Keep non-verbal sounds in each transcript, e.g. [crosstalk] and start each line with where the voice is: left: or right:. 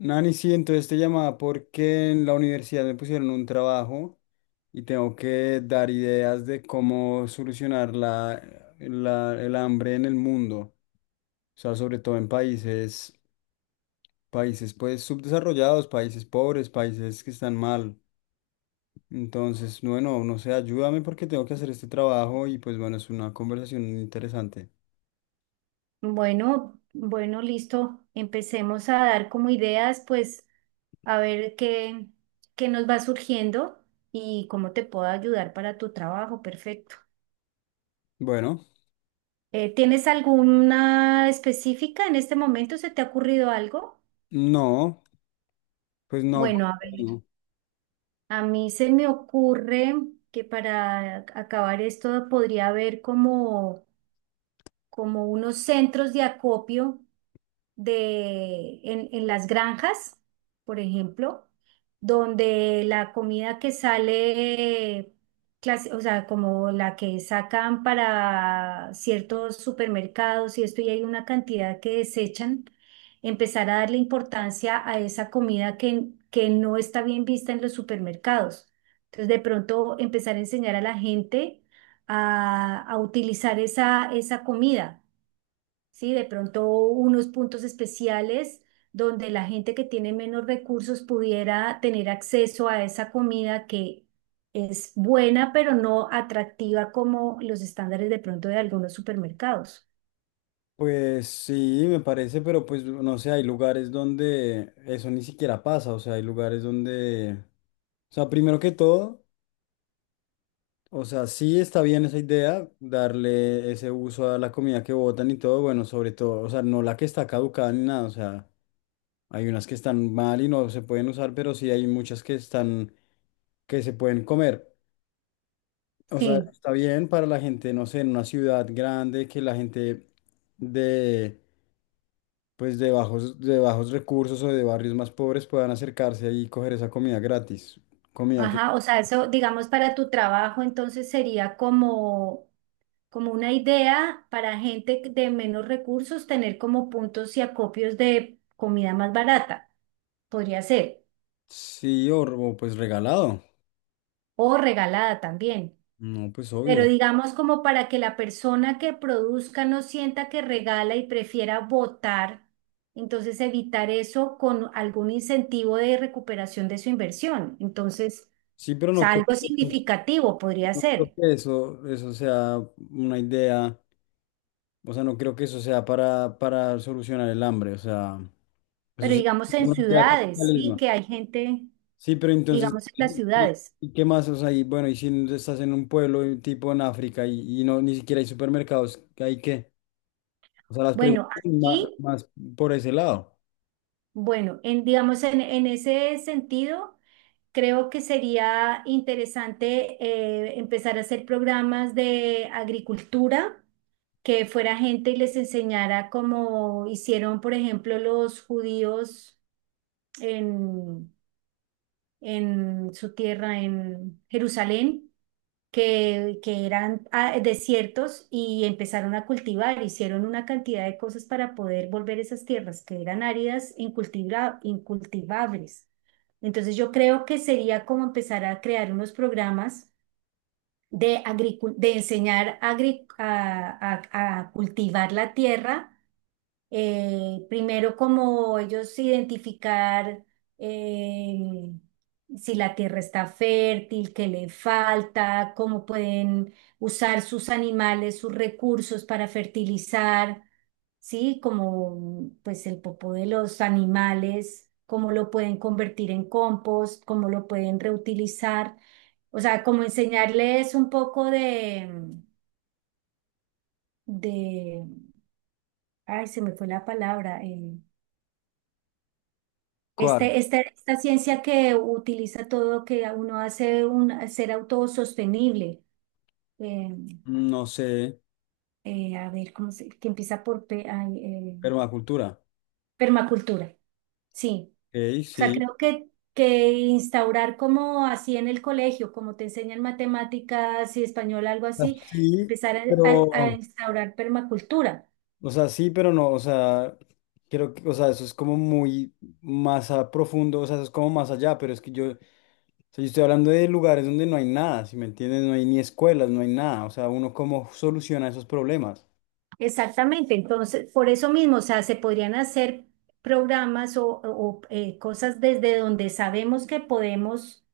left: Nani, sí, entonces te llamaba porque en la universidad me pusieron un trabajo y tengo que dar ideas de cómo solucionar el hambre en el mundo, o sea, sobre todo en países, países pues subdesarrollados, países pobres, países que están mal. Entonces, bueno, no sé, ayúdame porque tengo que hacer este trabajo y pues bueno, es una conversación interesante.
right: Bueno, bueno, listo. Empecemos a dar como ideas, pues a ver qué nos va surgiendo y cómo te puedo ayudar para tu trabajo. Perfecto.
left: Bueno,
right: ¿Tienes alguna específica en este momento? ¿Se te ha ocurrido algo?
left: no, pues no.
right: Bueno, a ver,
left: No.
right: a mí se me ocurre que para acabar esto podría haber como unos centros de acopio en las granjas, por ejemplo, donde la comida que sale, o sea, como la que sacan para ciertos supermercados y esto, y hay una cantidad que desechan, empezar a darle importancia a esa comida que no está bien vista en los supermercados. Entonces, de pronto empezar a enseñar a la gente a utilizar esa comida, ¿sí? De pronto unos puntos especiales donde la gente que tiene menos recursos pudiera tener acceso a esa comida que es buena, pero no atractiva como los estándares de pronto de algunos supermercados.
left: Pues sí, me parece, pero pues no sé, hay lugares donde eso ni siquiera pasa, o sea, hay lugares donde, o sea, primero que todo, o sea, sí está bien esa idea, darle ese uso a la comida que botan y todo, bueno, sobre todo, o sea, no la que está caducada ni nada, o sea, hay unas que están mal y no se pueden usar, pero sí hay muchas que están, que se pueden comer, o sea,
right: Sí,
left: está bien para la gente, no sé, en una ciudad grande, que la gente de pues de bajos recursos o de barrios más pobres puedan acercarse ahí y coger esa comida gratis. Comida que
right: ajá, o sea, eso, digamos, para tu trabajo, entonces sería como, una idea para gente de menos recursos tener como puntos y acopios de comida más barata, podría ser,
left: sí, o pues regalado.
right: o regalada también.
left: No, pues obvio.
right: Pero
left: ¿No?
right: digamos como para que la persona que produzca no sienta que regala y prefiera votar, entonces evitar eso con algún incentivo de recuperación de su inversión. Entonces,
left: Sí, pero
right: o
left: no
right: sea,
left: creo,
right: algo significativo podría
left: no creo
right: ser,
left: que eso sea una idea. O sea, no creo que eso sea para solucionar el hambre. O sea, eso
right: pero
left: sí, es
right: digamos en
left: una idea
right: ciudades, sí,
left: capitalismo.
right: que hay gente,
left: Sí, pero entonces,
right: digamos en las
left: ¿
right: ciudades.
left: y qué más? O sea, y bueno, y si estás en un pueblo tipo en África y no ni siquiera hay supermercados, ¿hay qué? O sea, las
right: Bueno,
left: preguntas ma-
right: aquí,
left: más, por ese lado.
right: bueno, digamos en ese sentido, creo que sería interesante, empezar a hacer programas de agricultura que fuera gente y les enseñara como hicieron, por ejemplo, los judíos en, en su tierra, en Jerusalén, que eran, desiertos y empezaron a cultivar, hicieron una cantidad de cosas para poder volver esas tierras que eran áridas incultivables. Entonces yo creo que sería como empezar a crear unos programas de enseñar a cultivar la tierra, primero, como ellos identificar, eh, si la tierra está fértil, qué le falta, cómo pueden usar sus animales, sus recursos para fertilizar, ¿sí? Como pues el popó de los animales, cómo lo pueden convertir en compost, cómo lo pueden reutilizar. O sea, como enseñarles un poco de, de, ay, se me fue la palabra. eh,
left: ¿Cuál?
right: Este, esta, esta ciencia que utiliza todo, que uno hace un ser autosostenible. eh,
left: No sé,
right: a ver, que empieza por
left: permacultura.
right: permacultura. Sí,
left: Ok,
right: o sea,
left: sí.
right: creo que instaurar como así en el colegio, como te enseñan matemáticas y español, algo
left: O sea,
right: así,
left: Sí,
right: empezar a
left: pero,
right: instaurar permacultura.
left: o sea, sí, pero no, o sea, creo que, o sea, eso es como muy más a profundo, o sea, eso es como más allá, pero es que yo, o sea, yo estoy hablando de lugares donde no hay nada, ¿si me entiendes? No hay ni escuelas, no hay nada, o sea, uno cómo soluciona esos problemas.
right: Exactamente, entonces, por eso mismo, o sea, se podrían hacer programas o cosas desde donde sabemos que podemos,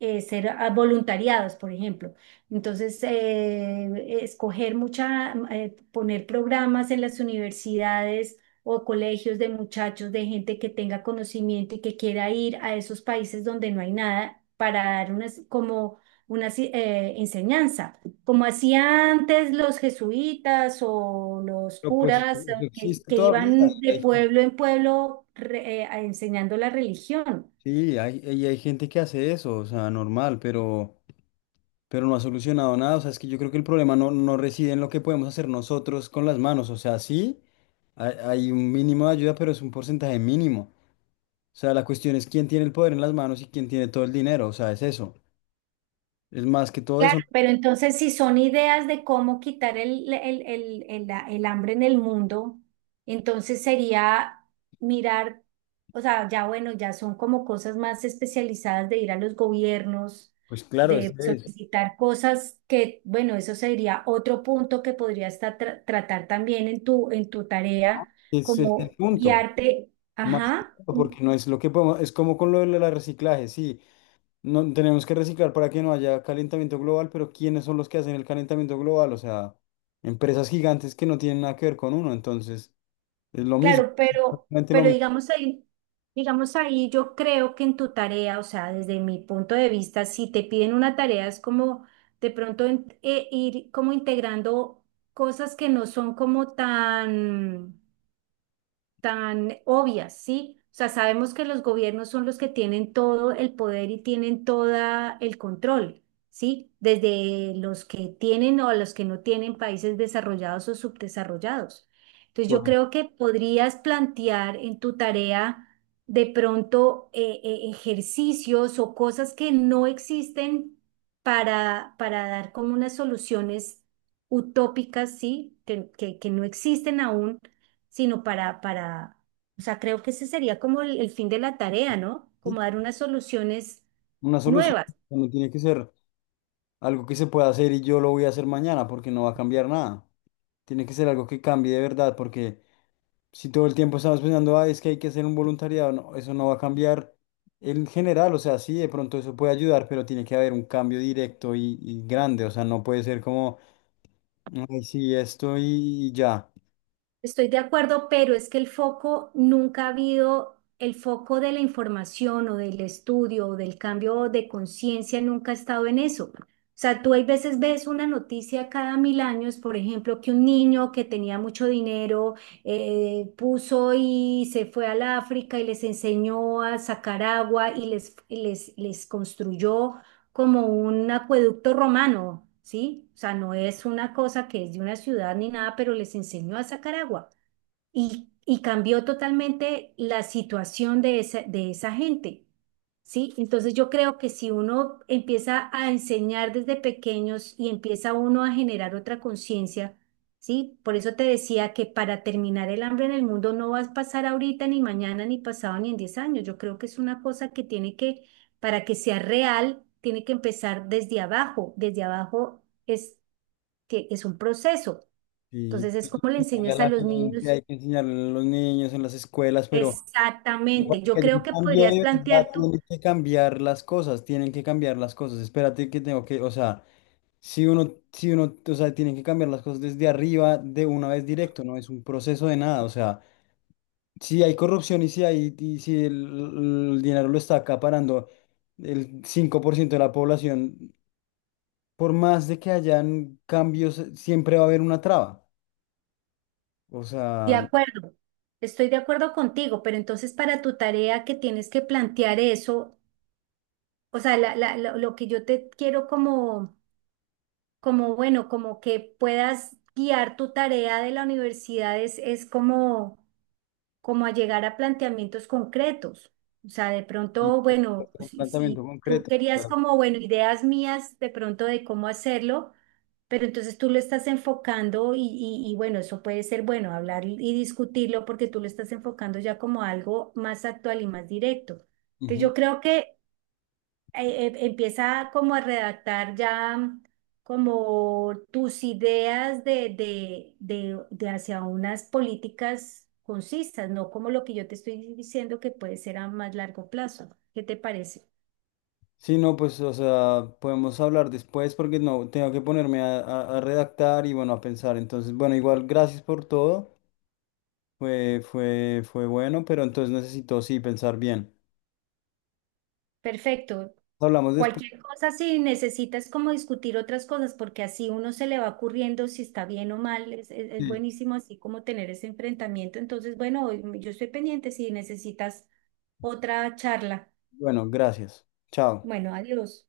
right: ser, voluntariados, por ejemplo. Entonces, escoger poner programas en las universidades o colegios de muchachos, de gente que tenga conocimiento y que quiera ir a esos países donde no hay nada para dar unas, como una enseñanza, como hacían antes los jesuitas o los
left: Pero pues eso
right: curas, que,
left: existe
right: que
left: todavía.
right: iban de
left: hay-
right: pueblo en pueblo enseñando la religión.
left: Sí, hay, y hay gente que hace eso, o sea, normal, pero no ha solucionado nada. O sea, es que yo creo que el problema no, no reside en lo que podemos hacer nosotros con las manos. O sea, sí, hay un mínimo de ayuda, pero es un porcentaje mínimo. O sea, la cuestión es quién tiene el poder en las manos y quién tiene todo el dinero. O sea, es eso. Es más que todo
right: Claro,
left: eso.
right: pero entonces si son ideas de cómo quitar el hambre en el mundo, entonces sería mirar, o sea, ya bueno, ya son como cosas más especializadas de ir a los gobiernos,
left: Pues claro,
right: de solicitar cosas que, bueno, eso sería otro punto que podría estar tratar también en tu tarea,
left: ese es el
right: como
left: punto.
right: guiarte,
left: Más que
right: ajá.
left: todo, porque no es lo que podemos, es como con lo del reciclaje, sí. No, tenemos que reciclar para que no haya calentamiento global, pero ¿quiénes son los que hacen el calentamiento global? O sea, empresas gigantes que no tienen nada que ver con uno. Entonces, es lo mismo,
right: Claro, pero,
left: exactamente lo
right: pero
left: mismo.
right: digamos ahí, yo creo que en tu tarea, o sea, desde mi punto de vista, si te piden una tarea, es como de pronto ir como integrando cosas que no son como tan obvias, ¿sí? O sea, sabemos que los gobiernos son los que tienen todo el poder y tienen todo el control, ¿sí? Desde los que tienen o los que no tienen países desarrollados o subdesarrollados. Entonces, yo
left: Correcto.
right: creo que podrías plantear en tu tarea de pronto, ejercicios o cosas que no existen para dar como unas soluciones utópicas, ¿sí? que no existen aún, sino o sea, creo que ese sería como el fin de la tarea, ¿no? Como dar unas soluciones
left: Una solución
right: nuevas.
left: no tiene que ser algo que se pueda hacer y yo lo voy a hacer mañana porque no va a cambiar nada. Tiene que ser algo que cambie de verdad porque si todo el tiempo estamos pensando, ah, es que hay que hacer un voluntariado, no, eso no va a cambiar en general. O sea, sí, de pronto eso puede ayudar, pero tiene que haber un cambio directo y grande. O sea, no puede ser como, ay, sí, esto y ya.
right: Estoy de acuerdo, pero es que el foco nunca ha habido, el foco de la información o del estudio o del cambio de conciencia nunca ha estado en eso. O sea, tú hay veces ves una noticia cada 1000 años, por ejemplo, que un niño que tenía mucho dinero, puso y se fue al África y les enseñó a sacar agua y les construyó como un acueducto romano, ¿sí? O sea, no es una cosa que es de una ciudad ni nada, pero les enseñó a sacar agua y cambió totalmente la situación de esa gente. ¿Sí? Entonces yo creo que si uno empieza a enseñar desde pequeños y empieza uno a generar otra conciencia, ¿sí? Por eso te decía que para terminar el hambre en el mundo no va a pasar ahorita, ni mañana, ni pasado, ni en 10 años. Yo creo que es una cosa que tiene que, para que sea real, tiene que empezar desde abajo. Desde abajo es, que es un proceso.
left: Sí,
right: Entonces es
left: [laughs]
right: como le
left: pues, hay a
right: enseñas a
left: la
right: los
left: gente,
right: niños.
left: hay que enseñarle a los niños en las escuelas, pero... Pero para
right: Exactamente. Yo
left: que haya
right: creo
left: un
right: que
left: cambio
right: podrías
left: de verdad,
right: plantear tú,
left: tienen que cambiar las cosas, tienen que cambiar las cosas. Espérate que tengo que, o sea, si uno, o sea, tienen que cambiar las cosas desde arriba de una vez directo, no es un proceso de nada. O sea, si hay corrupción y si hay, y si el dinero lo está acaparando el 5% de la población, por más de que hayan cambios, siempre va a haber una traba. O
right: de
left: sea, no-
right: acuerdo, estoy de acuerdo contigo, pero entonces para tu tarea que tienes que plantear eso, o sea, lo que yo te quiero como, como que puedas guiar tu tarea de la universidad es como... como a llegar a planteamientos concretos. O sea, de pronto, bueno,
left: un
right: si,
left: planteamiento
right: si tú
left: concreto.
right: querías
left: Claro.
right: como, bueno, ideas mías de pronto de cómo hacerlo, pero entonces tú lo estás enfocando y bueno, eso puede ser bueno, hablar y discutirlo porque tú lo estás enfocando ya como algo más actual y más directo. Entonces yo creo que, empieza como a redactar ya como tus ideas de hacia unas políticas concisas, no como lo que yo te estoy diciendo que puede ser a más largo plazo. ¿Qué te parece?
left: Sí, no, pues, o sea, podemos hablar después porque no, tengo que ponerme a, a redactar y bueno, a pensar. Entonces, bueno, igual, gracias por todo. Fue bueno, pero entonces necesito, sí, pensar bien.
right: Perfecto.
left: Hablamos después.
right: Cualquier cosa, si necesitas como discutir otras cosas, porque así uno se le va ocurriendo si está bien o mal, es
left: Sí.
right: buenísimo así como tener ese enfrentamiento. Entonces, bueno, yo estoy pendiente si necesitas otra charla.
left: Bueno, gracias. Chao.
right: Bueno, adiós.